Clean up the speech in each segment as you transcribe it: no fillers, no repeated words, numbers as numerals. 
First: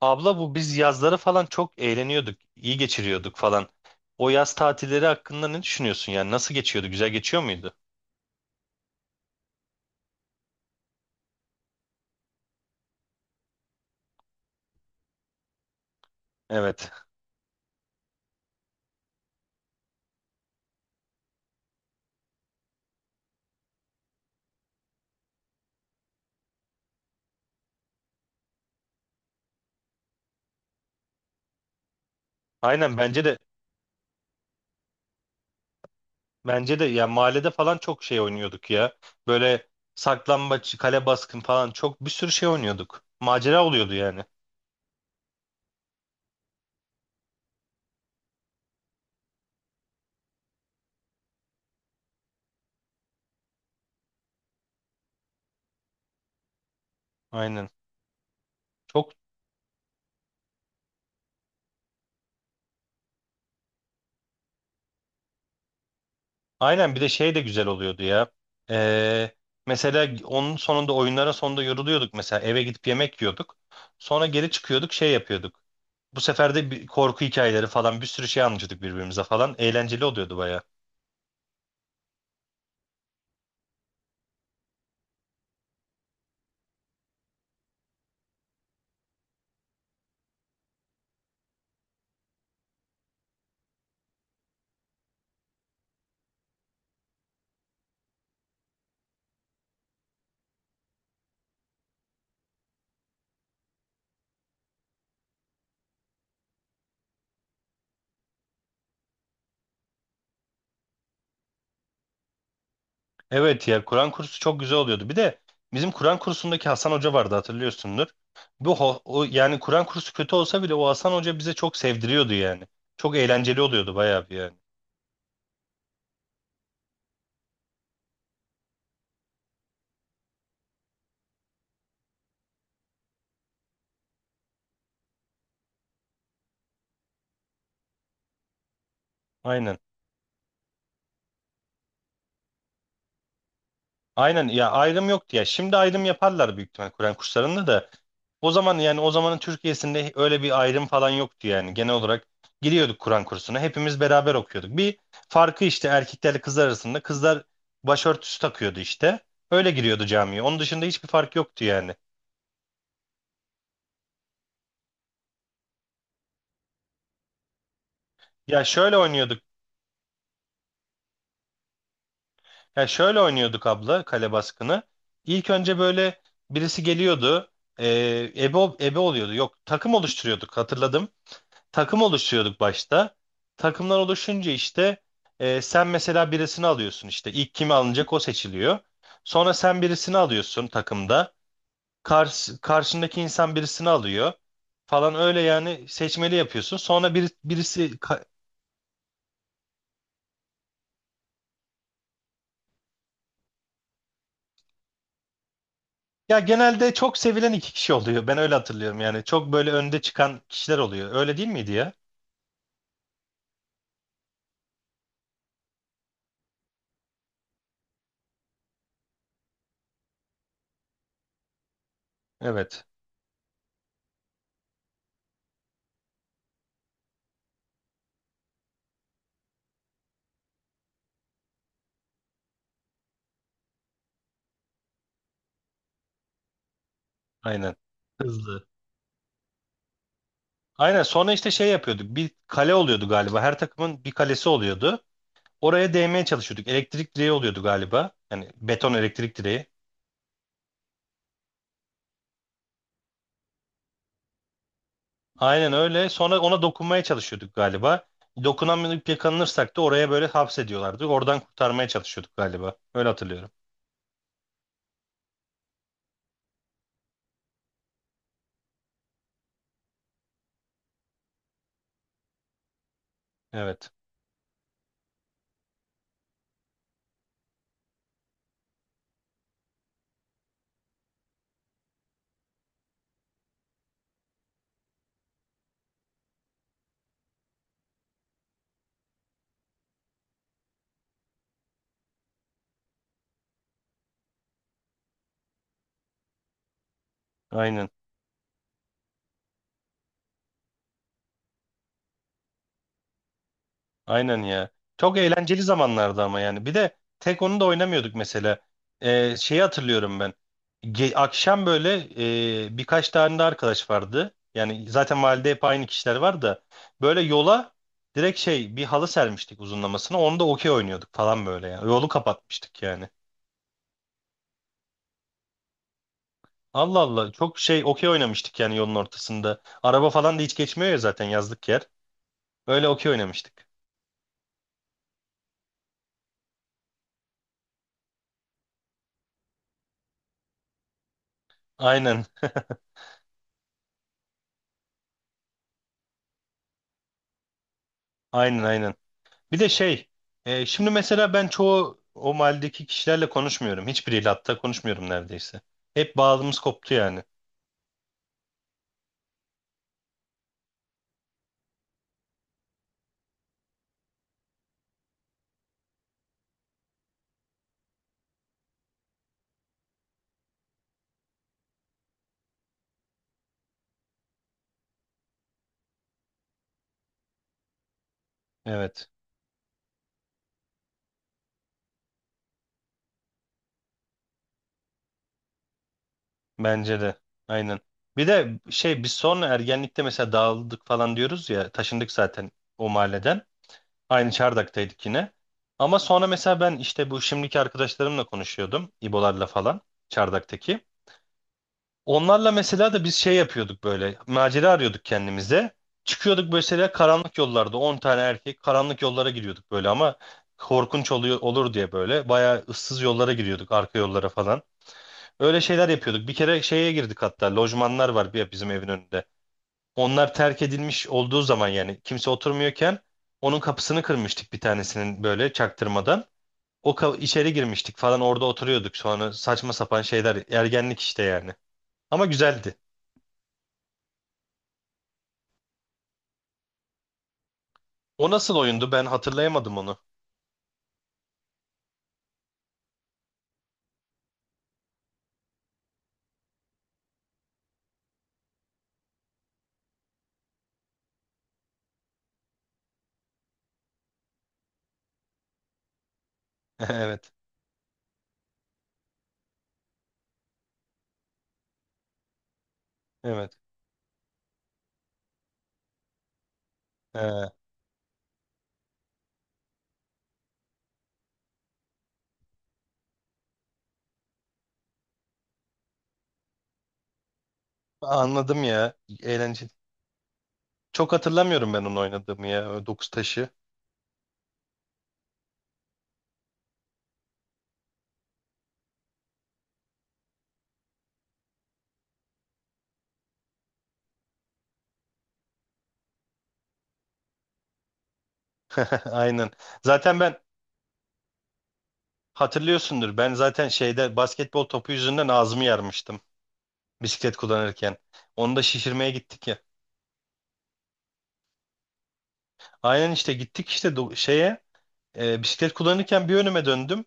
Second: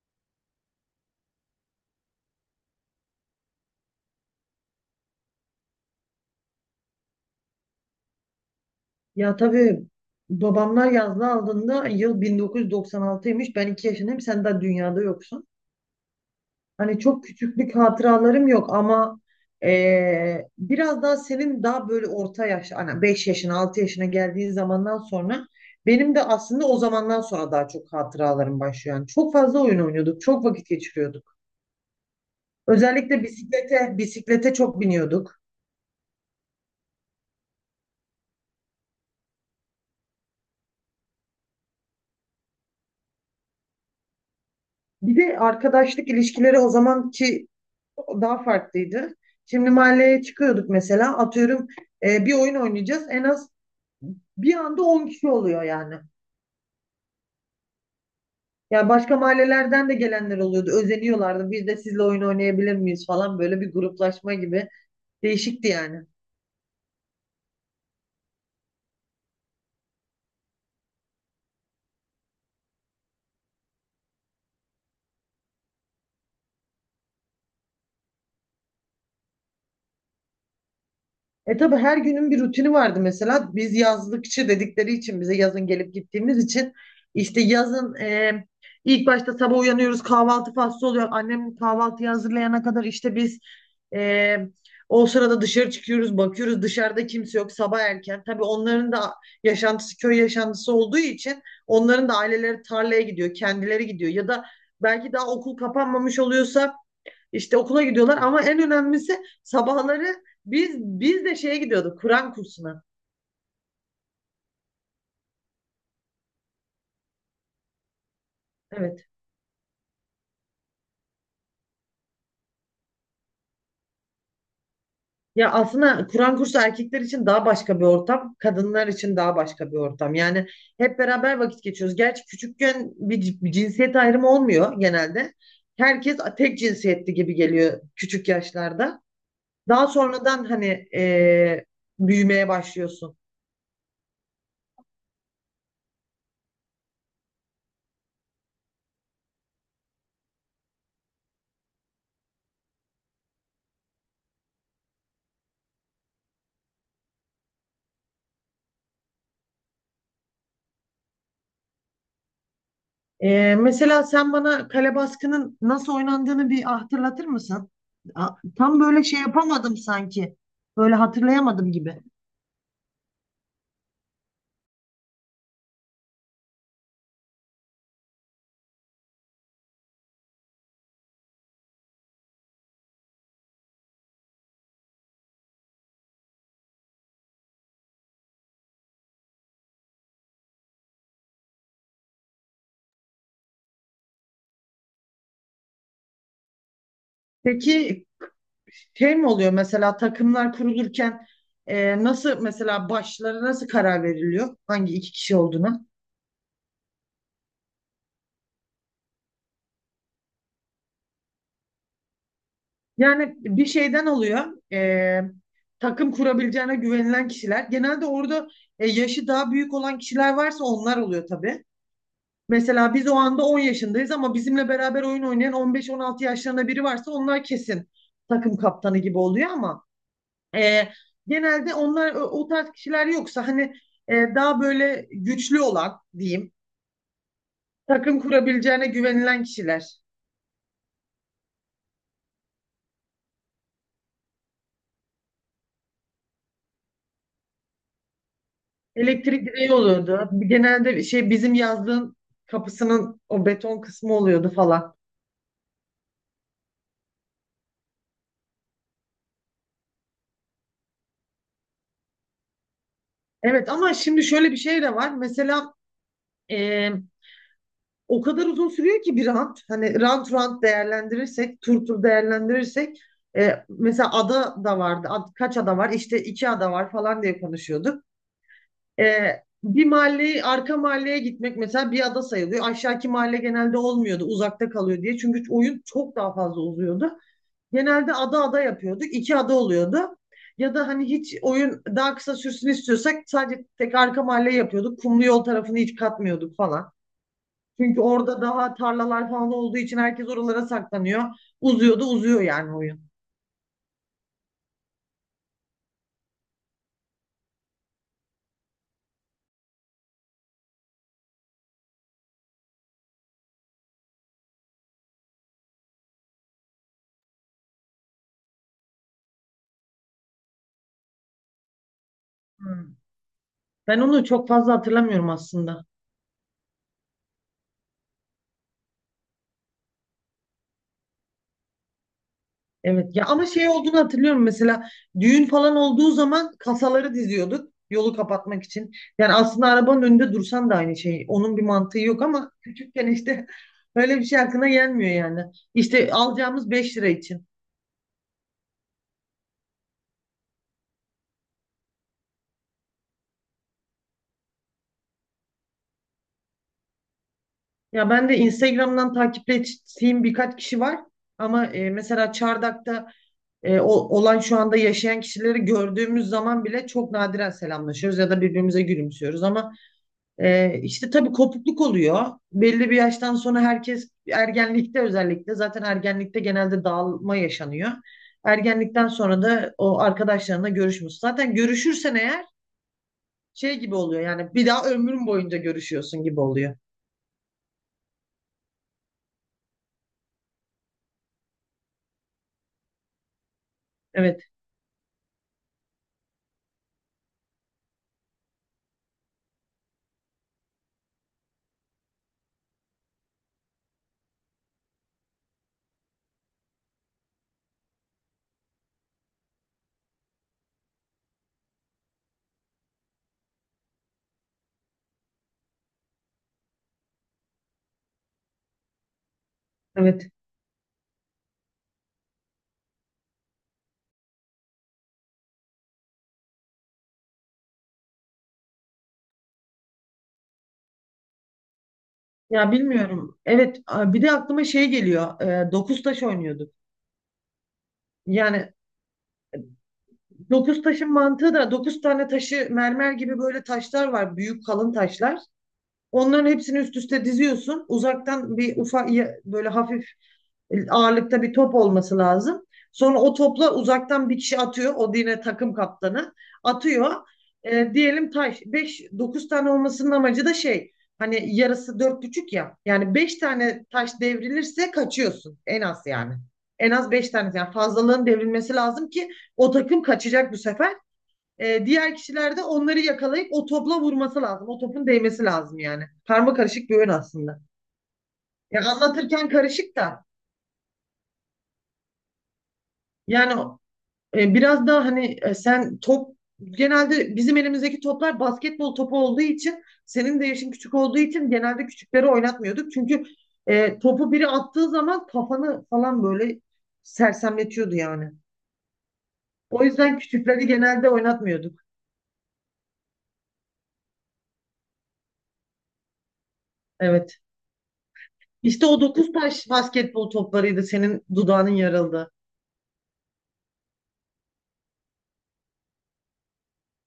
Abla bu biz yazları falan çok eğleniyorduk, iyi geçiriyorduk falan. O yaz tatilleri hakkında ne düşünüyorsun yani? Nasıl geçiyordu? Güzel geçiyor muydu? Ya tabii babamlar yazda aldığında yıl 1996'ymış. Ben 2 yaşındayım. Sen daha dünyada yoksun. Evet. Hani çok küçüklük hatıralarım yok ama biraz daha senin daha böyle orta yaş, hani 5 yaşına 6 yaşına geldiğin zamandan sonra benim de aslında o zamandan sonra daha çok hatıralarım başlıyor. Yani çok fazla oyun oynuyorduk. Çok vakit geçiriyorduk. Aynen Özellikle bence de bisiklete çok biniyorduk. bence de. Ya mahallede falan çok şey oynuyorduk ya. Böyle saklambaç, kale baskın falan çok bir sürü şey oynuyorduk. Macera oluyordu yani. Bir de arkadaşlık ilişkileri o zamanki daha farklıydı. Şimdi mahalleye çıkıyorduk, mesela atıyorum bir oyun oynayacağız. En az bir anda 10 kişi oluyor yani. Aynen. Yani Çok başka mahallelerden de gelenler oluyordu. Özeniyorlardı. Biz de sizle oyun oynayabilir miyiz falan, böyle bir gruplaşma gibi. Değişikti yani. aynen, bir de şey de güzel oluyordu ya. Ee, Mesela onun sonunda, oyunların sonunda yoruluyorduk, mesela eve gidip yemek yiyorduk. Sonra geri çıkıyorduk, şey yapıyorduk. Bu sefer de bir korku hikayeleri falan bir sürü şey anlatıyorduk birbirimize falan. Eğlenceli oluyordu baya. E tabii her günün bir rutini vardı mesela. Biz yazlıkçı dedikleri için, bize yazın gelip gittiğimiz için işte yazın, ilk başta sabah uyanıyoruz, kahvaltı faslı oluyor. Annem kahvaltıyı hazırlayana kadar işte biz, e, o sırada dışarı çıkıyoruz, bakıyoruz dışarıda kimse yok, sabah erken. Tabii onların da yaşantısı köy yaşantısı olduğu için onların da aileleri tarlaya gidiyor, kendileri gidiyor ya da belki daha okul kapanmamış oluyorsa işte okula gidiyorlar ama en önemlisi sabahları biz de şeye gidiyorduk, Kur'an kursuna. Evet ya, Kur'an kursu çok güzel oluyordu. Bir de bizim Kur'an kursundaki Hasan Hoca vardı, hatırlıyorsundur. Evet. Yani Kur'an kursu kötü olsa bile o Hasan Hoca bize çok sevdiriyordu yani. Çok eğlenceli oluyordu bayağı bir yani. Ya aslında Kur'an kursu erkekler için daha başka bir ortam, kadınlar için daha başka bir ortam. Yani hep beraber vakit geçiyoruz. Gerçi küçükken bir cinsiyet ayrımı olmuyor genelde. Herkes tek cinsiyetli gibi geliyor küçük yaşlarda. Aynen. Daha sonradan hani e, büyümeye başlıyorsun. Aynen ya, ayrım yoktu ya. Şimdi ayrım yaparlar büyük ihtimal Kur'an kurslarında da. O zaman, yani o zamanın Türkiye'sinde öyle bir ayrım falan yoktu yani. Genel olarak giriyorduk Kur'an kursuna. Hepimiz beraber okuyorduk. Bir farkı işte erkeklerle kızlar arasında. Kızlar başörtüsü takıyordu işte. Öyle giriyordu camiye. Onun dışında hiçbir fark yoktu yani. Mesela sen bana kale baskının nasıl oynandığını bir hatırlatır mısın? A- Ya Tam şöyle böyle şey oynuyorduk. yapamadım sanki. Böyle hatırlayamadım gibi. Ya şöyle oynuyorduk abla, kale baskını. İlk önce böyle birisi geliyordu. Ebe oluyordu. Yok, takım oluşturuyorduk, hatırladım. Takım oluşturuyorduk başta. Takımlar oluşunca işte sen mesela birisini alıyorsun, işte ilk kimi alınacak o seçiliyor. Sonra sen birisini alıyorsun takımda. Karşındaki insan birisini alıyor falan, öyle yani seçmeli yapıyorsun. Sonra birisi Peki şey mi oluyor, mesela takımlar kurulurken nasıl, mesela başlara nasıl karar veriliyor? Hangi iki kişi olduğuna? ya genelde çok sevilen iki kişi oluyor. Ben öyle hatırlıyorum yani. Çok böyle önde çıkan kişiler oluyor. Öyle değil miydi ya? Yani bir şeyden oluyor. e, Takım kurabileceğine güvenilen kişiler. Genelde orada yaşı daha büyük olan kişiler varsa onlar oluyor tabii. Evet. Mesela biz o anda 10 yaşındayız ama bizimle beraber oyun oynayan 15-16 yaşlarında biri varsa onlar kesin takım kaptanı gibi oluyor ama e, genelde onlar o tarz kişiler yoksa hani daha böyle güçlü olan diyeyim, Aynen. takım Hızlı. kurabileceğine güvenilen kişiler. Aynen, sonra işte şey yapıyorduk. Bir kale oluyordu galiba. Her takımın bir kalesi oluyordu. Oraya değmeye çalışıyorduk. Elektrik direği oluyordu galiba. Yani beton elektrik Elektrik direği. direği oluyordu. Genelde şey, bizim yazdığın kapısının o beton kısmı oluyordu falan. Aynen öyle. Sonra ona dokunmaya çalışıyorduk galiba. Dokunamayıp yakalanırsak da oraya böyle hapsediyorlardı. Oradan kurtarmaya çalışıyorduk galiba. Öyle hatırlıyorum. Evet, ama şimdi şöyle bir şey de var. Mesela e, o kadar uzun sürüyor ki bir rant. Hani rant değerlendirirsek, tur değerlendirirsek Evet. mesela ada da vardı. Kaç ada var? İşte iki ada var falan diye konuşuyorduk. E, Bir mahalleyi, arka mahalleye gitmek mesela bir ada sayılıyor. Aşağıki mahalle genelde olmuyordu. Uzakta kalıyor diye. Çünkü oyun çok daha fazla uzuyordu. Genelde ada ada yapıyorduk. İki ada oluyordu. Ya da hani hiç oyun daha kısa sürsün istiyorsak sadece tek arka mahalle yapıyorduk. Kumlu yol tarafını hiç katmıyorduk falan. Aynen. Çünkü orada daha tarlalar falan olduğu için herkes oralara saklanıyor. Uzuyor da uzuyor yani oyun. Aynen ya. Çok eğlenceli zamanlardı ama yani. Bir de tek onu da oynamıyorduk mesela. Şeyi hatırlıyorum ben. Akşam böyle birkaç tane de arkadaş vardı. Yani zaten mahallede hep aynı kişiler var da. Böyle yola direkt şey, bir halı sermiştik uzunlamasına. Onu da okey oynuyorduk falan böyle yani. Yolu kapatmıştık Hmm. yani. Ben onu çok fazla hatırlamıyorum aslında. Allah Allah, çok şey, okey oynamıştık yani yolun ortasında. Araba falan da hiç geçmiyor ya, zaten yazlık yer. Öyle okey Evet ya, ama oynamıştık. şey olduğunu hatırlıyorum, mesela düğün falan olduğu zaman kasaları diziyorduk yolu kapatmak için. Yani aslında arabanın önünde dursan da aynı şey. Onun bir mantığı yok Aynen. ama küçükken işte öyle bir şey aklına gelmiyor yani. İşte alacağımız 5 lira için. Aynen aynen. Bir de şey, şimdi mesela ben çoğu o mahalledeki kişilerle konuşmuyorum. Hiçbiriyle hatta konuşmuyorum neredeyse. Hep bağımız koptu yani. Ya ben de Instagram'dan takip ettiğim birkaç kişi var ama mesela Çardak'ta, olan şu anda yaşayan kişileri gördüğümüz zaman bile çok nadiren selamlaşıyoruz ya da birbirimize gülümsüyoruz ama işte tabii kopukluk oluyor. Belli bir yaştan sonra herkes ergenlikte, özellikle zaten ergenlikte genelde dağılma yaşanıyor. Ergenlikten Evet, sonra da o arkadaşlarına görüşmüyorsun. Zaten görüşürsen eğer şey gibi oluyor yani, bir daha ömrün boyunca görüşüyorsun gibi oluyor. bence de. Aynen. Bir de şey, biz sonra ergenlikte mesela dağıldık falan diyoruz ya, taşındık zaten o mahalleden. Aynı Evet, Çardak'taydık yine. Ama sonra mesela ben işte bu şimdiki arkadaşlarımla konuşuyordum, İbolarla falan, Çardak'taki. Onlarla mesela da biz şey yapıyorduk böyle. Macera arıyorduk kendimize. Çıkıyorduk mesela, karanlık yollarda 10 tane erkek karanlık yollara giriyorduk böyle, ama korkunç oluyor, olur diye böyle bayağı ıssız yollara giriyorduk, arka yollara falan. Öyle şeyler yapıyorduk. Bir kere şeye girdik hatta, lojmanlar var bir bizim evin önünde. evet. Onlar terk edilmiş olduğu zaman, yani kimse oturmuyorken onun kapısını kırmıştık bir tanesinin böyle çaktırmadan. İçeri girmiştik falan, orada oturuyorduk, sonra saçma sapan şeyler, ergenlik işte yani. Ama Ya güzeldi. bilmiyorum. Evet, bir de aklıma şey geliyor. Dokuz taş oynuyorduk. O nasıl Yani oyundu? Ben hatırlayamadım onu. dokuz taşın mantığı da, dokuz tane taşı, mermer gibi böyle taşlar var. Büyük kalın taşlar. Onların hepsini üst üste diziyorsun. Uzaktan bir ufak, böyle hafif ağırlıkta bir top olması lazım. Sonra o topla uzaktan bir kişi atıyor. O yine takım kaptanı atıyor. Evet. E, diyelim taş beş, 9 tane olmasının amacı da şey, hani yarısı dört buçuk ya. Yani beş Evet. tane taş devrilirse kaçıyorsun en az yani. En az beş tane, Ee, yani fazlalığın devrilmesi lazım ki o takım kaçacak bu sefer. E, diğer kişiler de onları yakalayıp o topla vurması lazım. O topun değmesi lazım yani. Karma karışık bir oyun aslında. Anladım Ya ya. anlatırken Eğlenceli. karışık da Çok hatırlamıyorum ben onu oynadığımı ya. O dokuz taşı. yani, biraz daha hani, sen top, genelde bizim elimizdeki toplar basketbol topu olduğu için, senin de yaşın küçük olduğu için genelde küçükleri oynatmıyorduk. Çünkü topu biri attığı zaman kafanı falan böyle sersemletiyordu yani. Aynen. O Zaten yüzden ben, küçükleri genelde oynatmıyorduk. hatırlıyorsundur, ben zaten şeyde basketbol topu yüzünden ağzımı yarmıştım. Bisiklet Evet. kullanırken. Onu da İşte o şişirmeye dokuz gittik ya. taş basketbol toplarıydı senin dudağının yarıldığı. Aynen işte gittik işte şeye, bisiklet kullanırken bir önüme döndüm.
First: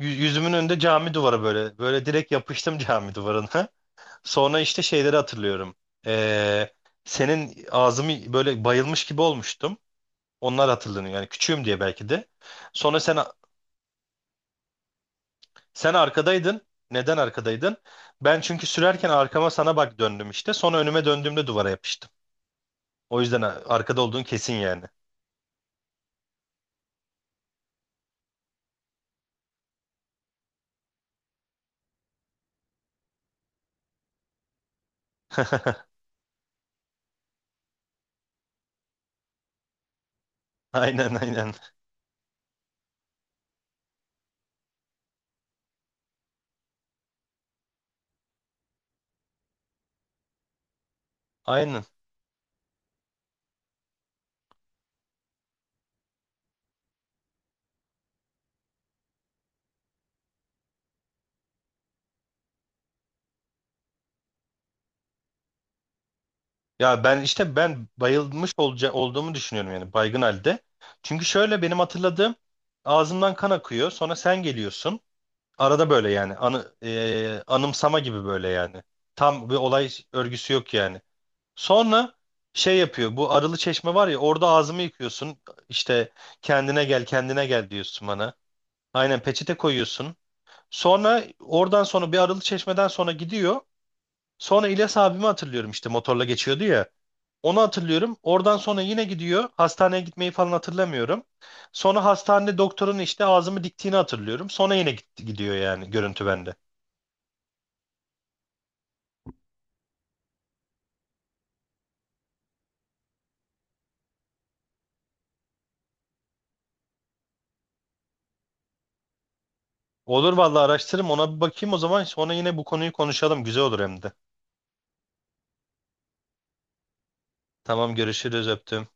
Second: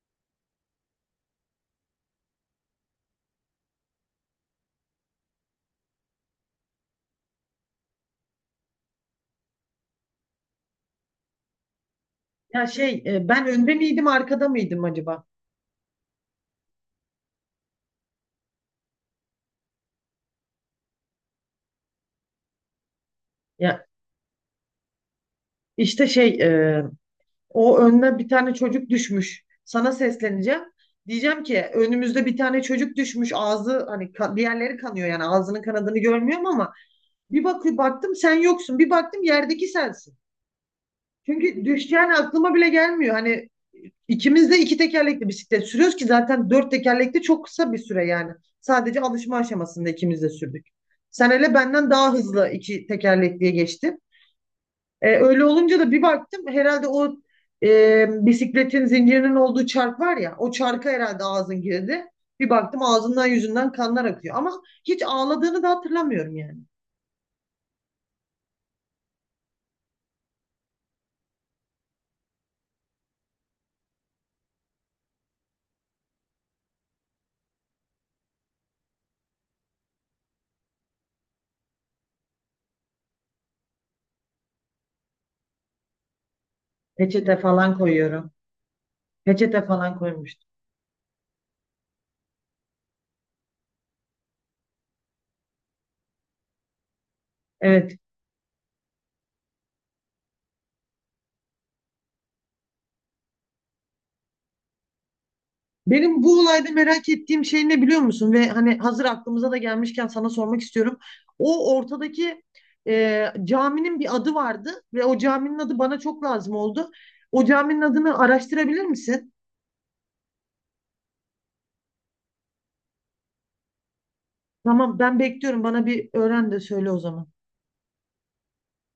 Yüzümün önünde cami duvarı böyle. Böyle direkt yapıştım cami duvarına. Sonra işte şeyleri hatırlıyorum. Ee, Senin ağzımı böyle, bayılmış gibi olmuştum. Onlar hatırlanıyor. Yani küçüğüm diye belki de. Ya Sonra şey ben önde miydim arkada mıydım acaba? sen arkadaydın. Neden arkadaydın? Ben çünkü sürerken arkama sana bak döndüm işte. Sonra önüme döndüğümde duvara yapıştım. O yüzden Ya arkada olduğun kesin yani. işte şey, o önüne bir tane çocuk düşmüş. Sana sesleneceğim. Diyeceğim ki önümüzde bir tane çocuk düşmüş. Ağzı hani, diğerleri kanıyor yani, ağzının kanadını görmüyorum ama bir bakıyor baktım sen yoksun. Bir baktım yerdeki sensin. Aynen aynen. Çünkü düşeceğini aklıma bile gelmiyor. Hani ikimiz de iki tekerlekli bisiklet sürüyoruz ki, zaten dört tekerlekli çok kısa bir süre yani. Sadece alışma aşamasında ikimiz de sürdük. Sen hele Aynen. benden daha hızlı iki tekerlekliye geçtin. Öyle olunca da bir baktım, herhalde o bisikletin zincirinin olduğu çark var ya, o çarka herhalde ağzın girdi. Bir baktım ağzından yüzünden kanlar akıyor. Ama hiç ağladığını da hatırlamıyorum yani. Ya ben işte ben bayılmış olduğumu düşünüyorum yani, baygın halde. Çünkü şöyle benim hatırladığım, ağzımdan kan akıyor. Sonra sen geliyorsun. Arada böyle yani. Anımsama gibi böyle yani. Tam bir olay örgüsü yok yani. Sonra şey yapıyor. Bu Arılı Çeşme var ya, orada ağzımı yıkıyorsun. İşte kendine gel, Peçete kendine gel falan diyorsun koyuyorum. bana. Aynen, peçete Peçete falan koyuyorsun. koymuştum. Sonra oradan sonra bir, Arılı Çeşme'den sonra gidiyor. Sonra İlyas abimi hatırlıyorum, işte motorla geçiyordu ya. Onu Evet. hatırlıyorum. Oradan sonra yine gidiyor. Hastaneye gitmeyi falan hatırlamıyorum. Sonra hastanede doktorun işte ağzımı diktiğini hatırlıyorum. Sonra yine gitti, gidiyor yani Benim görüntü bu bende. olayda merak ettiğim şey ne biliyor musun? Ve hani hazır aklımıza da gelmişken sana sormak istiyorum. O ortadaki caminin bir adı vardı ve o caminin adı bana çok lazım oldu. O caminin adını araştırabilir misin? Olur vallahi, araştırırım, ona bir bakayım. O zaman sonra yine bu konuyu konuşalım, güzel olur hem de. Tamam, ben bekliyorum. Bana bir öğren de söyle o zaman. Tamam, görüşürüz, öptüm.